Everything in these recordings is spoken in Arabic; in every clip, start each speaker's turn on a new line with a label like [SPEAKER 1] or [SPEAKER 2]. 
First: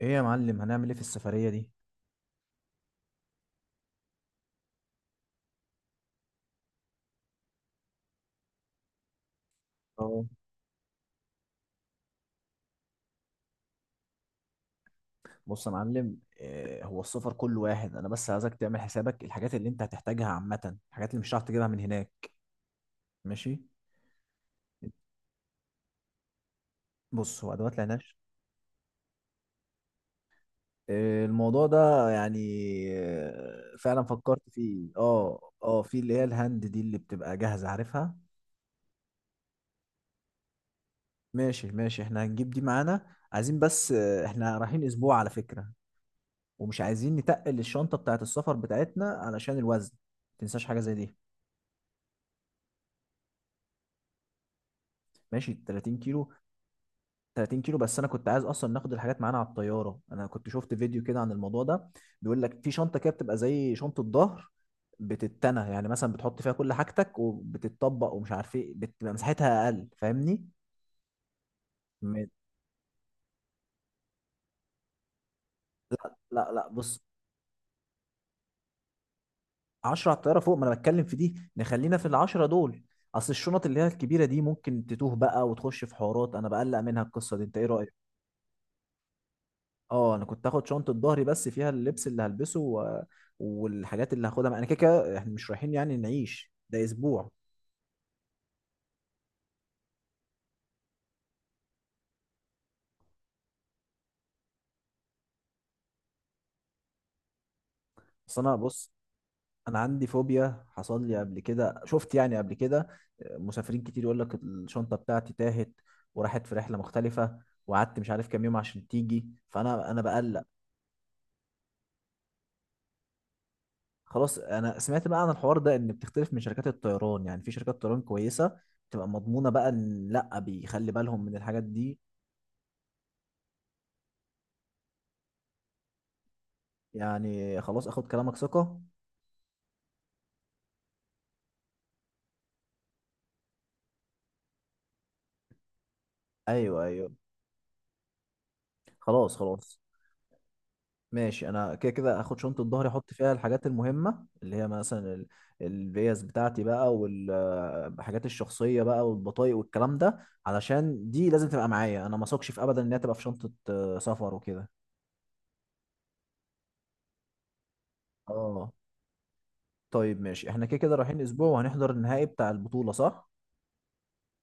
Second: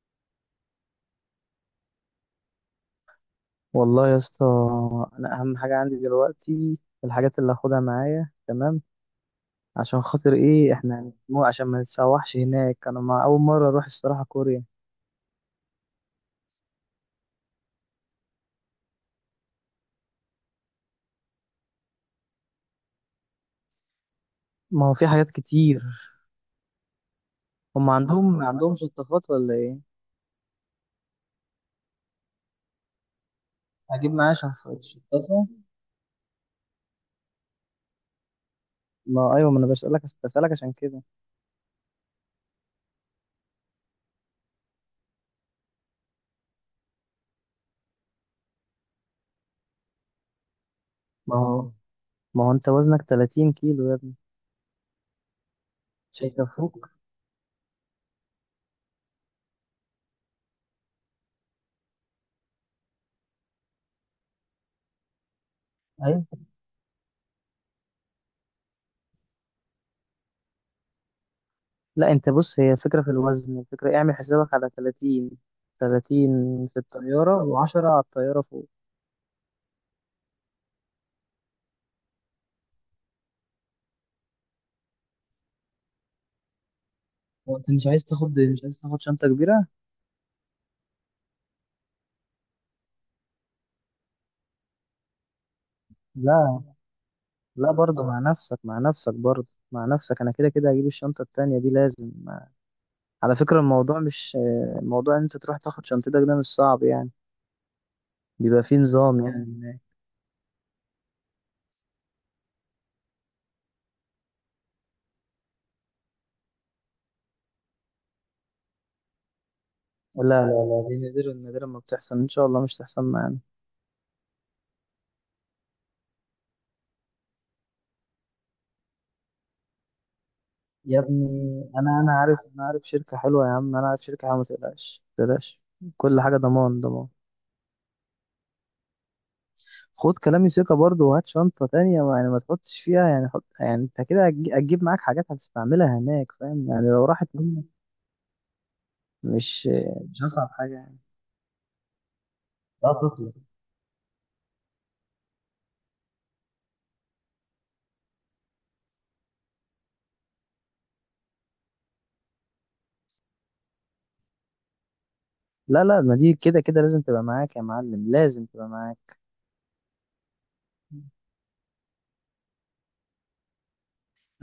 [SPEAKER 1] ايه يا معلم؟ هنعمل ايه في السفرية دي؟
[SPEAKER 2] والله يا اسطى. اهم حاجه عندي دلوقتي الحاجات اللي هاخدها معايا، تمام؟ عشان
[SPEAKER 1] اه
[SPEAKER 2] خاطر ايه؟ احنا مو عشان ما نتسوحش هناك، انا ما اول مره اروح الصراحه كوريا.
[SPEAKER 1] بص يا معلم، إيه هو؟ السفر كله واحد، انا بس عايزك تعمل حسابك الحاجات اللي انت هتحتاجها، عامة الحاجات اللي مش هتعرف تجيبها من هناك. ماشي.
[SPEAKER 2] ما هو في حاجات كتير.
[SPEAKER 1] بص، هو ادوات
[SPEAKER 2] هم
[SPEAKER 1] العناش،
[SPEAKER 2] عندهم ما عندهم شطافات ولا ايه؟
[SPEAKER 1] إيه الموضوع ده؟ يعني إيه؟ فعلا
[SPEAKER 2] هجيب معايا
[SPEAKER 1] فكرت فيه،
[SPEAKER 2] شطافه.
[SPEAKER 1] في اللي هي الهاند دي اللي بتبقى جاهزة، عارفها.
[SPEAKER 2] ما هو ايوه، ما انا بسالك عشان كده.
[SPEAKER 1] ماشي، احنا هنجيب دي معانا، عايزين بس احنا رايحين اسبوع على فكرة، ومش عايزين نتقل الشنطة بتاعت السفر بتاعتنا علشان الوزن. متنساش حاجة زي دي.
[SPEAKER 2] ما هو ما هو انت وزنك 30 كيلو يا ابني،
[SPEAKER 1] ماشي، 30
[SPEAKER 2] مش
[SPEAKER 1] كيلو.
[SPEAKER 2] هيكفوك.
[SPEAKER 1] 30 كيلو بس؟ انا كنت عايز اصلا ناخد الحاجات معانا على الطياره، انا كنت شفت فيديو كده عن الموضوع ده، بيقول لك في شنطه كده بتبقى زي شنطه ظهر، بتتنى يعني، مثلا
[SPEAKER 2] ايوه،
[SPEAKER 1] بتحط فيها كل حاجتك وبتتطبق ومش عارف ايه، بتبقى مساحتها اقل، فاهمني؟
[SPEAKER 2] لا
[SPEAKER 1] م-
[SPEAKER 2] انت بص، هي فكره في الوزن، الفكره اعمل حسابك على 30. 30
[SPEAKER 1] لا،
[SPEAKER 2] في
[SPEAKER 1] بص،
[SPEAKER 2] الطياره، و10 على الطياره فوق.
[SPEAKER 1] 10 على الطياره فوق، ما انا بتكلم في دي، نخلينا في العشرة دول. اصل الشنط اللي هي الكبيره دي ممكن تتوه بقى وتخش في حوارات، انا بقلق منها القصه دي، انت
[SPEAKER 2] هو
[SPEAKER 1] ايه
[SPEAKER 2] انت مش
[SPEAKER 1] رايك؟
[SPEAKER 2] عايز تاخد، مش عايز تاخد شنطة كبيرة؟
[SPEAKER 1] اه، انا كنت هاخد شنطه ظهري بس فيها اللبس اللي هلبسه والحاجات اللي هاخدها معايا. انا كده كده احنا مش رايحين يعني نعيش،
[SPEAKER 2] لا
[SPEAKER 1] ده اسبوع
[SPEAKER 2] لا، برضه مع نفسك، مع نفسك، برضه مع نفسك، انا كده كده هجيب الشنطة التانية دي لازم. على فكرة الموضوع مش الموضوع ان انت تروح تاخد شنطتك، ده مش صعب يعني،
[SPEAKER 1] بس. انا
[SPEAKER 2] بيبقى فيه
[SPEAKER 1] بص،
[SPEAKER 2] نظام يعني
[SPEAKER 1] انا
[SPEAKER 2] هناك.
[SPEAKER 1] عندي فوبيا، حصل لي قبل كده، شفت يعني قبل كده مسافرين كتير يقول لك الشنطه بتاعتي تاهت وراحت في رحله مختلفه، وقعدت مش عارف كام يوم عشان تيجي، فانا
[SPEAKER 2] لا
[SPEAKER 1] بقلق.
[SPEAKER 2] لا لا، دي نادرا نادرا ما بتحصل، ان شاء الله مش تحصل معانا.
[SPEAKER 1] خلاص، انا سمعت بقى عن الحوار ده، ان بتختلف من شركات الطيران، يعني في شركات طيران كويسه بتبقى مضمونه بقى، ان لا بيخلي
[SPEAKER 2] يا
[SPEAKER 1] بالهم
[SPEAKER 2] ابني،
[SPEAKER 1] من الحاجات دي.
[SPEAKER 2] انا عارف، عارف شركة حلوة، يا عم انا عارف شركة حلوة، ما تقلقش ما تقلقش، كل حاجة ضمان ضمان.
[SPEAKER 1] يعني خلاص، اخد كلامك ثقة.
[SPEAKER 2] خد كلامي ثقة برضه، وهات شنطة تانية، ما يعني ما تحطش فيها، يعني حط، يعني انت كده هتجيب معاك حاجات هتستعملها هناك، فاهم؟
[SPEAKER 1] ايوه
[SPEAKER 2] يعني لو
[SPEAKER 1] ايوه
[SPEAKER 2] راحت منك،
[SPEAKER 1] خلاص
[SPEAKER 2] مش
[SPEAKER 1] خلاص
[SPEAKER 2] مش هصعب حاجة يعني.
[SPEAKER 1] ماشي، انا كده كده اخد شنطه ظهري،
[SPEAKER 2] لا
[SPEAKER 1] احط فيها
[SPEAKER 2] تطلع.
[SPEAKER 1] الحاجات المهمه اللي هي مثلا الفيز بتاعتي بقى، والحاجات الشخصيه بقى، والبطايق والكلام ده، علشان دي لازم تبقى معايا، انا ما اثقش في ابدا ان هي تبقى في شنطه سفر وكده.
[SPEAKER 2] لا لا، ما دي كده كده لازم تبقى معاك يا معلم، لازم تبقى
[SPEAKER 1] اه،
[SPEAKER 2] معاك.
[SPEAKER 1] طيب ماشي، احنا كده كده رايحين اسبوع وهنحضر النهائي بتاع البطوله، صح؟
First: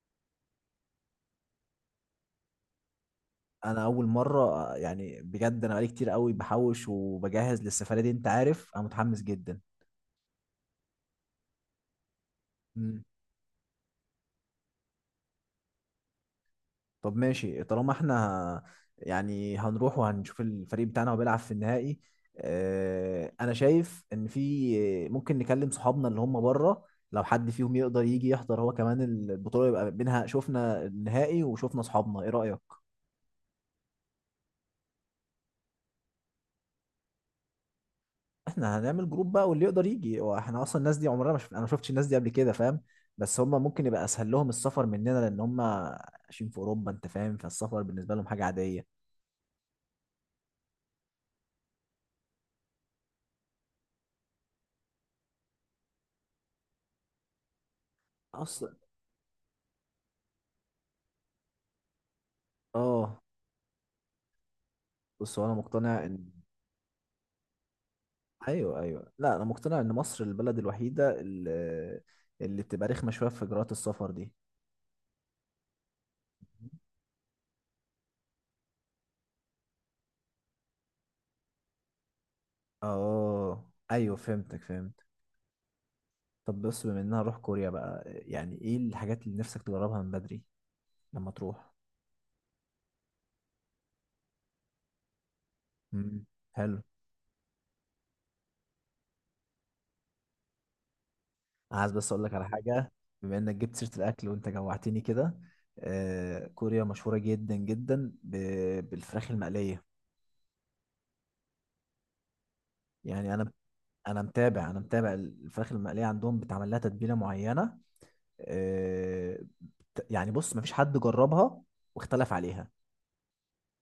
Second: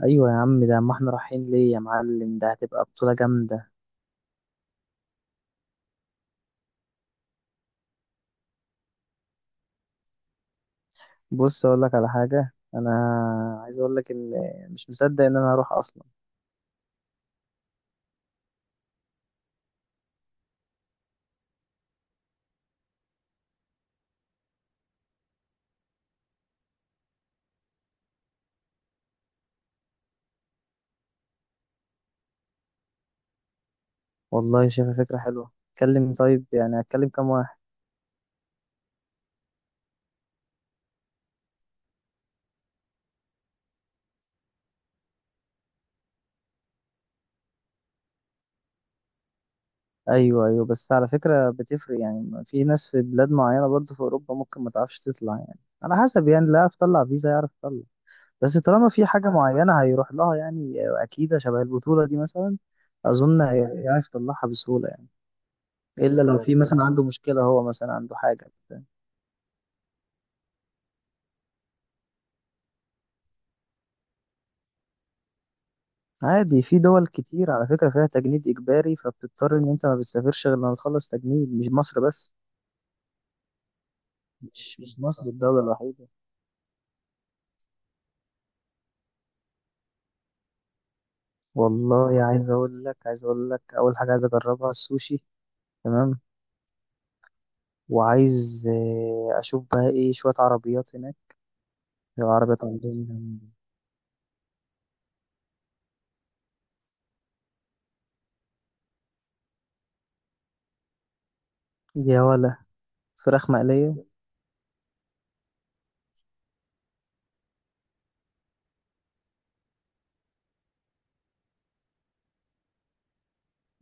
[SPEAKER 2] ايوه يا عم، ده ما احنا رايحين ليه يا معلم؟ ده هتبقى بطولة جامدة.
[SPEAKER 1] انا اول مره، يعني بجد انا بقالي كتير قوي بحوش وبجهز للسفريه دي، انت عارف انا متحمس جدا.
[SPEAKER 2] بص اقول لك على حاجة، عايز اقول لك ان مش مصدق ان انا هروح اصلا.
[SPEAKER 1] طب ماشي، طالما احنا يعني هنروح وهنشوف الفريق بتاعنا وبيلعب في النهائي. اه، انا شايف ان في ممكن نكلم صحابنا اللي هم بره، لو حد فيهم يقدر يجي يحضر هو كمان البطولة، يبقى بينها شفنا النهائي وشفنا صحابنا، ايه رأيك؟
[SPEAKER 2] والله شايفها فكرة حلوة، اتكلم، طيب يعني اتكلم كام واحد.
[SPEAKER 1] احنا هنعمل جروب بقى، واللي يقدر يجي، واحنا اصلا الناس دي عمرنا ما انا ما شفتش الناس دي قبل كده، فاهم؟ بس هم ممكن يبقى اسهل لهم السفر مننا، لان هم عايشين في اوروبا، انت فاهم؟ فالسفر بالنسبة لهم حاجة عادية
[SPEAKER 2] ايوه ايوه، بس على فكره بتفرق، يعني في ناس في بلاد معينه برضو في اوروبا ممكن ما تعرفش تطلع، يعني على حسب، يعني اللي عارف يطلع فيزا يعرف يطلع. بس
[SPEAKER 1] اصلا.
[SPEAKER 2] طالما في حاجه معينه هيروح لها يعني، اكيد شبه البطوله دي مثلا
[SPEAKER 1] اه
[SPEAKER 2] اظن هيعرف يطلعها بسهوله يعني،
[SPEAKER 1] بص هو انا مقتنع
[SPEAKER 2] الا
[SPEAKER 1] ان
[SPEAKER 2] لو في مثلا عنده مشكله، هو مثلا عنده حاجه.
[SPEAKER 1] ايوه، لا، انا مقتنع ان مصر البلد الوحيده اللي، اللي بتبقى رخمه شويه في اجراءات السفر دي.
[SPEAKER 2] عادي، في دول كتير على فكره فيها تجنيد اجباري، فبتضطر ان انت ما بتسافرش غير لما تخلص تجنيد، مش مصر بس،
[SPEAKER 1] اه ايوه، فهمتك
[SPEAKER 2] مش
[SPEAKER 1] فهمت
[SPEAKER 2] مصر الدوله الوحيده.
[SPEAKER 1] طب بص، بما اننا هروح كوريا بقى، يعني ايه الحاجات اللي نفسك تجربها من بدري لما تروح؟
[SPEAKER 2] والله عايز اقول لك اول حاجه عايز اجربها السوشي، تمام؟
[SPEAKER 1] امم، حلو.
[SPEAKER 2] وعايز اشوف بقى ايه شويه عربيات هناك،
[SPEAKER 1] عايز بس اقول لك على
[SPEAKER 2] العربيات
[SPEAKER 1] حاجه، بما
[SPEAKER 2] عندهم.
[SPEAKER 1] انك جبت سيره الاكل وانت جوعتني كده، كوريا مشهوره جدا جدا بالفراخ المقليه،
[SPEAKER 2] يا ولا،
[SPEAKER 1] يعني
[SPEAKER 2] فراخ
[SPEAKER 1] انا،
[SPEAKER 2] مقليه.
[SPEAKER 1] انا متابع الفراخ المقليه عندهم، بتعمل لها تتبيله معينه، آه، يعني بص مفيش حد جربها واختلف عليها،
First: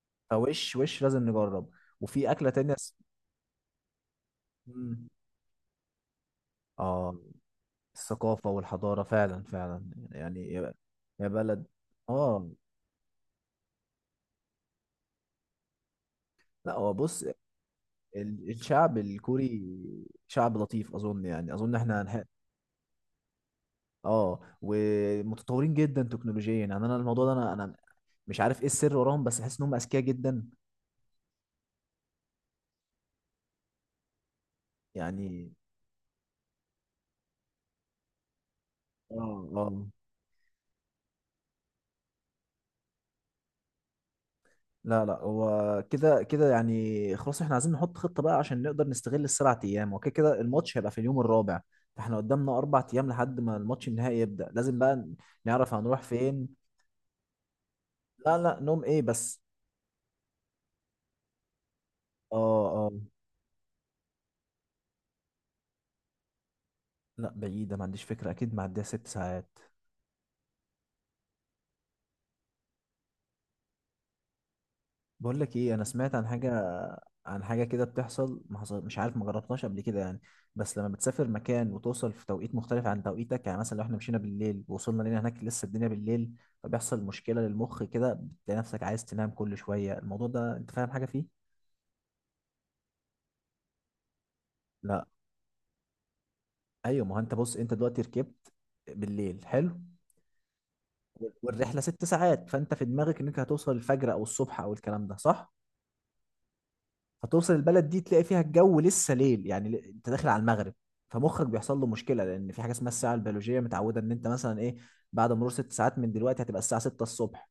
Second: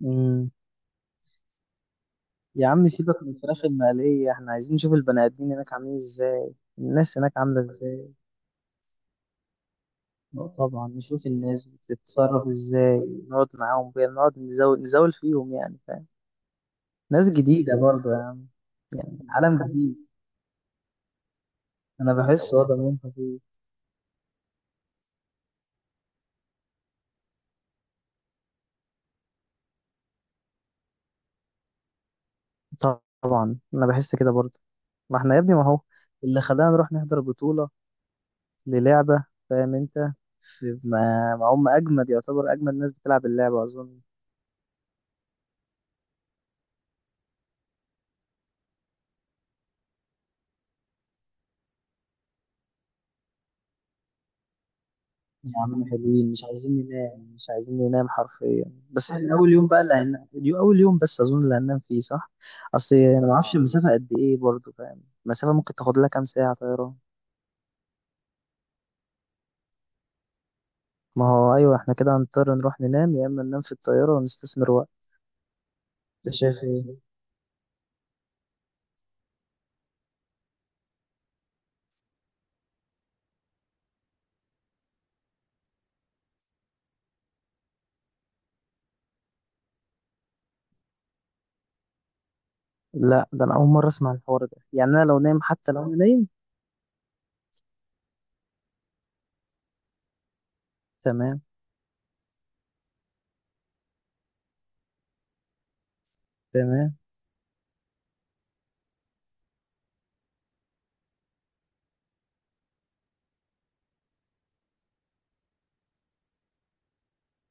[SPEAKER 2] مم.
[SPEAKER 1] وش لازم نجرب، وفي أكلة
[SPEAKER 2] يا
[SPEAKER 1] تانية
[SPEAKER 2] عم سيبك من الفراخ المقليه، احنا عايزين نشوف
[SPEAKER 1] مم.
[SPEAKER 2] البني ادمين هناك عاملين ازاي،
[SPEAKER 1] اه،
[SPEAKER 2] الناس هناك عامله ازاي.
[SPEAKER 1] الثقافة والحضارة فعلا، فعلا يعني، يا
[SPEAKER 2] طبعا نشوف
[SPEAKER 1] يا
[SPEAKER 2] الناس
[SPEAKER 1] بلد.
[SPEAKER 2] بتتصرف
[SPEAKER 1] اه،
[SPEAKER 2] ازاي، نقعد معاهم بقى، نقعد نزول نزول فيهم يعني فاهم.
[SPEAKER 1] لا، هو بص،
[SPEAKER 2] ناس جديده برضه يا عم،
[SPEAKER 1] الشعب
[SPEAKER 2] يعني
[SPEAKER 1] الكوري
[SPEAKER 2] عالم جديد.
[SPEAKER 1] شعب لطيف أظن، يعني أظن احنا
[SPEAKER 2] انا بحس وضع منطقي.
[SPEAKER 1] اه، ومتطورين جدا تكنولوجيا، يعني انا الموضوع ده، انا مش عارف ايه السر وراهم، بس بحس انهم اذكياء جدا
[SPEAKER 2] طب انا بحس كده برضه. ما احنا يا
[SPEAKER 1] يعني.
[SPEAKER 2] ابني، ما هو اللي خلانا نروح نحضر بطوله للعبة،
[SPEAKER 1] اه،
[SPEAKER 2] فاهم انت؟ في- ما ما هم اجمد، يعتبر اجمد ناس بتلعب اللعبة اظن.
[SPEAKER 1] لا، هو كده كده يعني، خلاص احنا عايزين نحط خطة بقى عشان نقدر نستغل السبع ايام، وكده كده الماتش هيبقى في اليوم الرابع، فاحنا قدامنا اربع ايام لحد ما الماتش النهائي يبدأ، لازم بقى
[SPEAKER 2] يا
[SPEAKER 1] نعرف
[SPEAKER 2] عم
[SPEAKER 1] هنروح
[SPEAKER 2] حلوين، مش
[SPEAKER 1] فين.
[SPEAKER 2] عايزين ننام، مش عايزين ننام
[SPEAKER 1] لا لا،
[SPEAKER 2] حرفيا.
[SPEAKER 1] نوم ايه
[SPEAKER 2] بس احنا
[SPEAKER 1] بس.
[SPEAKER 2] اول يوم بقى اللي هننام، اول يوم بس اظن اللي هننام فيه صح.
[SPEAKER 1] اه،
[SPEAKER 2] اصل انا ما اعرفش المسافة قد ايه برضو، فاهم؟ المسافة ممكن تاخد لها كام ساعة طيران.
[SPEAKER 1] لا بعيدة، ما عنديش فكرة، اكيد معديها ست ساعات.
[SPEAKER 2] ما هو ايوه، احنا كده هنضطر نروح ننام، يا اما ننام في الطيارة ونستثمر وقت.
[SPEAKER 1] بقول لك ايه، انا سمعت عن
[SPEAKER 2] ده شايف
[SPEAKER 1] حاجه،
[SPEAKER 2] ايه؟
[SPEAKER 1] عن حاجه كده بتحصل، ما حصل مش عارف، ما جربتهاش قبل كده يعني، بس لما بتسافر مكان وتوصل في توقيت مختلف عن توقيتك، يعني مثلا لو احنا مشينا بالليل ووصلنا لنا هناك لسه الدنيا بالليل، فبيحصل مشكله للمخ كده، بتلاقي نفسك عايز تنام كل شويه، الموضوع ده انت فاهم حاجه فيه؟
[SPEAKER 2] لا ده انا اول مرة اسمع الحوار ده، يعني انا
[SPEAKER 1] لا،
[SPEAKER 2] لو نايم حتى لو انا نايم.
[SPEAKER 1] ايوه، ما هو انت بص، انت دلوقتي ركبت بالليل، حلو،
[SPEAKER 2] تمام.
[SPEAKER 1] والرحله ست ساعات، فانت في دماغك انك هتوصل الفجر او الصبح او الكلام ده، صح؟
[SPEAKER 2] تمام.
[SPEAKER 1] هتوصل البلد دي تلاقي فيها الجو لسه ليل، يعني انت داخل على المغرب، فمخك بيحصل له مشكله، لان في حاجه اسمها الساعه البيولوجيه، متعوده ان انت مثلا ايه، بعد مرور ست ساعات من دلوقتي هتبقى الساعه 6 الصبح،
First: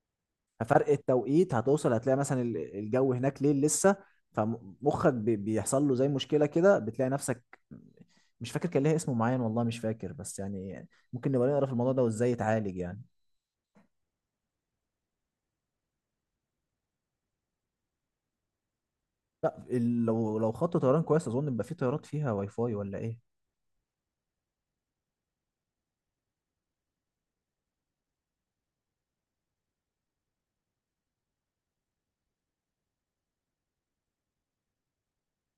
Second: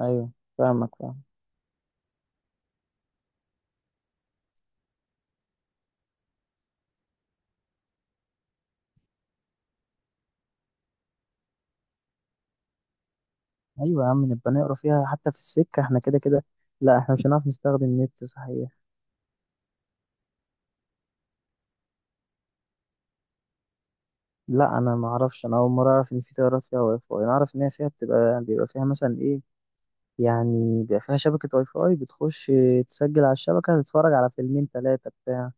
[SPEAKER 2] ايوه
[SPEAKER 1] ففرق
[SPEAKER 2] فاهمك فاهمك.
[SPEAKER 1] التوقيت هتوصل هتلاقي مثلا الجو هناك ليل لسه، فمخك بيحصل له زي مشكله كده، بتلاقي نفسك، مش فاكر كان ليها اسم معين، والله مش فاكر، بس يعني ممكن نبقى نقرا في الموضوع ده وازاي يتعالج يعني.
[SPEAKER 2] ايوه يا عم، نبقى نقرا فيها حتى في السكه، احنا كده كده. لا احنا مش هنعرف نستخدم النت صحيح؟
[SPEAKER 1] لا، لو خط طيران كويس، اظن يبقى في طيارات فيها واي فاي ولا ايه؟
[SPEAKER 2] لا انا ما اعرفش، انا اول مره اعرف ان في تيارات فيها واي فاي، انا اعرف ان هي فيها بتبقى بيبقى فيها مثلا ايه، يعني بيبقى فيها شبكه واي فاي، بتخش تسجل على الشبكه، تتفرج على فيلمين ثلاثه بتاع،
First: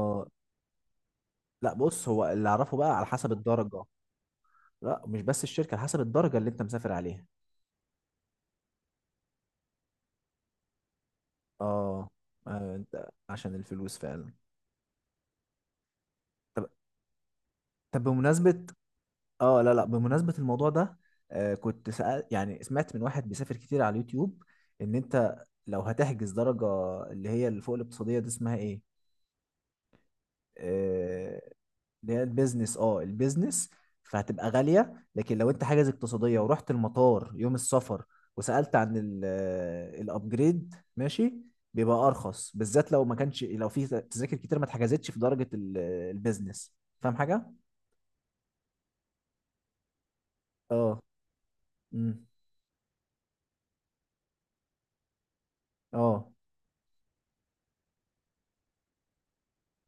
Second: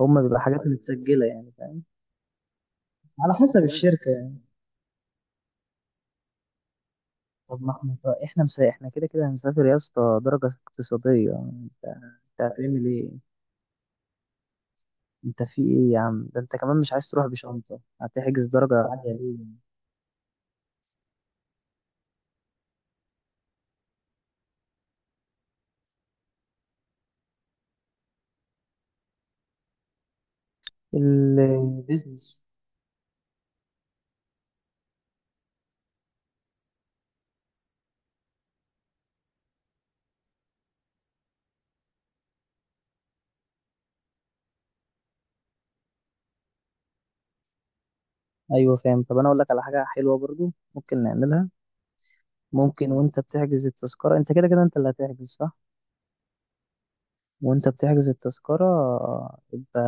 [SPEAKER 2] هما بيبقى حاجات متسجله يعني
[SPEAKER 1] لا
[SPEAKER 2] فاهم.
[SPEAKER 1] بص، هو اللي اعرفه بقى على حسب
[SPEAKER 2] على حسب
[SPEAKER 1] الدرجه،
[SPEAKER 2] الشركه يعني.
[SPEAKER 1] لا مش بس الشركه، على حسب الدرجه اللي انت مسافر عليها.
[SPEAKER 2] طب ما احنا، طب احنا احنا كده كده هنسافر يا اسطى درجه اقتصاديه، انت
[SPEAKER 1] اه،
[SPEAKER 2] انت هتعمل
[SPEAKER 1] انت
[SPEAKER 2] ايه؟
[SPEAKER 1] عشان الفلوس فعلا.
[SPEAKER 2] انت في ايه يا عم؟ ده انت كمان مش عايز تروح بشنطه،
[SPEAKER 1] طب
[SPEAKER 2] هتحجز
[SPEAKER 1] بمناسبه،
[SPEAKER 2] درجه عاليه ليه؟
[SPEAKER 1] اه لا لا، بمناسبه الموضوع ده، كنت سأل، يعني سمعت من واحد بيسافر كتير على اليوتيوب، ان انت لو هتحجز درجه اللي هي اللي فوق الاقتصاديه دي، اسمها ايه؟ آه، اللي هي
[SPEAKER 2] البيزنس.
[SPEAKER 1] البيزنس، اه البيزنس، فهتبقى غالية، لكن لو انت حاجز اقتصادية ورحت المطار يوم السفر، وسألت عن الابجريد، ماشي، بيبقى ارخص، بالذات لو ما كانش، لو في تذاكر كتير ما اتحجزتش في درجة البيزنس، فاهم حاجة؟
[SPEAKER 2] ايوه فاهم، طب انا اقول لك على حاجه حلوه برضو
[SPEAKER 1] اه،
[SPEAKER 2] ممكن نعملها.
[SPEAKER 1] امم،
[SPEAKER 2] ممكن وانت بتحجز التذكره، انت كده كده انت اللي هتحجز صح؟
[SPEAKER 1] اه
[SPEAKER 2] وانت بتحجز التذكره، يبقى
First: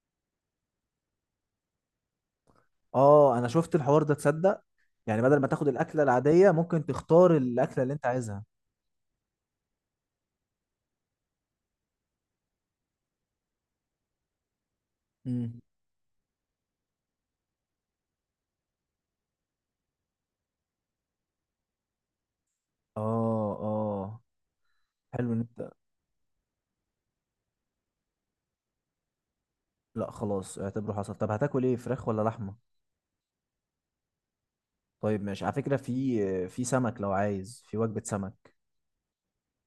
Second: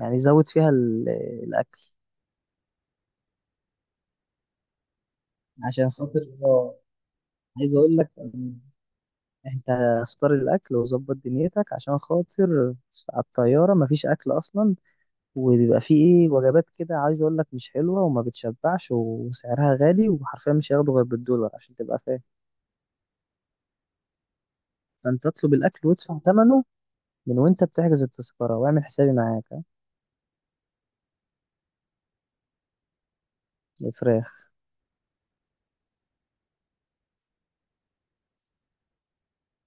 [SPEAKER 2] يعني زود فيها الاكل
[SPEAKER 1] اه انا شفت الحوار ده، تصدق؟ يعني بدل ما تاخد
[SPEAKER 2] عشان
[SPEAKER 1] الاكلة
[SPEAKER 2] خاطر
[SPEAKER 1] العادية، ممكن تختار
[SPEAKER 2] عايز
[SPEAKER 1] الاكلة اللي
[SPEAKER 2] اقول
[SPEAKER 1] انت
[SPEAKER 2] لك
[SPEAKER 1] عايزها.
[SPEAKER 2] إن انت اختار الاكل وظبط دنيتك، عشان خاطر على الطياره مفيش اكل اصلا،
[SPEAKER 1] امم،
[SPEAKER 2] وبيبقى فيه ايه، وجبات كده عايز اقول لك مش حلوه وما بتشبعش وسعرها غالي، وحرفيا مش هياخدوا غير بالدولار عشان تبقى فاهم.
[SPEAKER 1] اه،
[SPEAKER 2] فأنت
[SPEAKER 1] حلو ان
[SPEAKER 2] اطلب
[SPEAKER 1] انت،
[SPEAKER 2] الأكل وادفع ثمنه، من وأنت بتحجز التذكرة، واعمل حسابي معاك، ها؟
[SPEAKER 1] لا خلاص اعتبره حصل. طب هتاكل ايه، فراخ ولا لحمه؟
[SPEAKER 2] الفراخ
[SPEAKER 1] طيب ماشي، على فكره في في سمك، لو عايز في وجبه سمك.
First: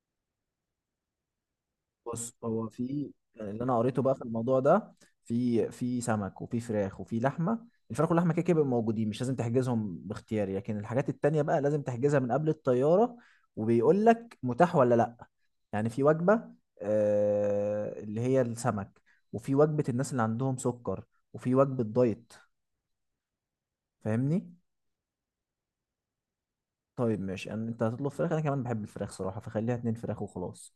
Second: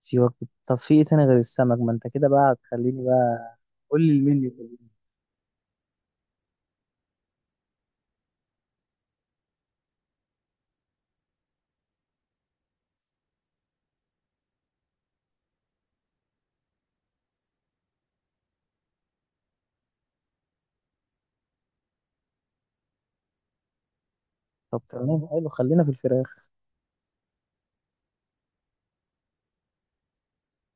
[SPEAKER 2] في وجبة. طب في إيه تاني غير السمك؟ ما أنت كده
[SPEAKER 1] بص،
[SPEAKER 2] بقى
[SPEAKER 1] هو
[SPEAKER 2] هتخليني
[SPEAKER 1] في
[SPEAKER 2] بقى
[SPEAKER 1] يعني اللي انا قريته
[SPEAKER 2] قول لي
[SPEAKER 1] بقى في
[SPEAKER 2] المنيو
[SPEAKER 1] الموضوع
[SPEAKER 2] كله.
[SPEAKER 1] ده، في في سمك وفي فراخ وفي لحمه، الفراخ واللحمه كده كده بيبقوا موجودين، مش لازم تحجزهم باختياري، لكن الحاجات التانيه بقى لازم تحجزها من قبل الطياره، وبيقول لك متاح ولا لا، يعني في وجبه اللي هي السمك، وفي وجبه الناس اللي عندهم سكر، وفي وجبه دايت، فاهمني؟
[SPEAKER 2] طب تمام حلو، خلينا في الفراخ.
[SPEAKER 1] طيب ماشي، يعني انت هتطلب فراخ، انا كمان بحب الفراخ صراحه، فخليها اتنين فراخ وخلاص.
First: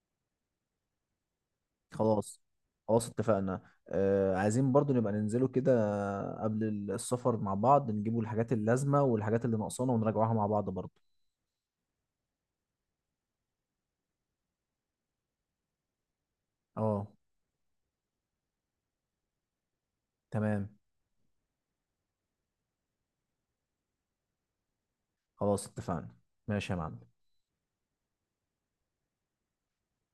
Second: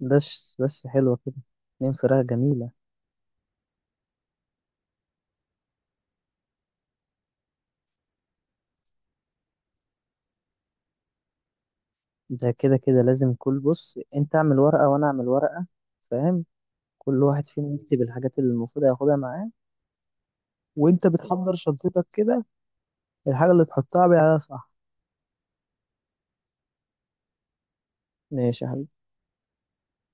[SPEAKER 2] بس بس حلوة كده، اتنين فراخ
[SPEAKER 1] خلاص
[SPEAKER 2] جميلة.
[SPEAKER 1] خلاص اتفقنا. عايزين برضو نبقى ننزلوا كده قبل السفر مع بعض، نجيبوا الحاجات اللازمه والحاجات اللي ناقصانا، ونراجعوها مع بعض برضو.
[SPEAKER 2] ده كده كده لازم، كل بص انت اعمل ورقة وانا اعمل ورقة، فاهم؟
[SPEAKER 1] اه،
[SPEAKER 2] كل واحد فينا يكتب الحاجات اللي المفروض هياخدها معاه،
[SPEAKER 1] تمام.
[SPEAKER 2] وانت بتحضر شنطتك كده الحاجة اللي تحطها عليها صح.
[SPEAKER 1] خلاص اتفقنا، ماشي يا معلم.
[SPEAKER 2] ماشي يا حبيبي.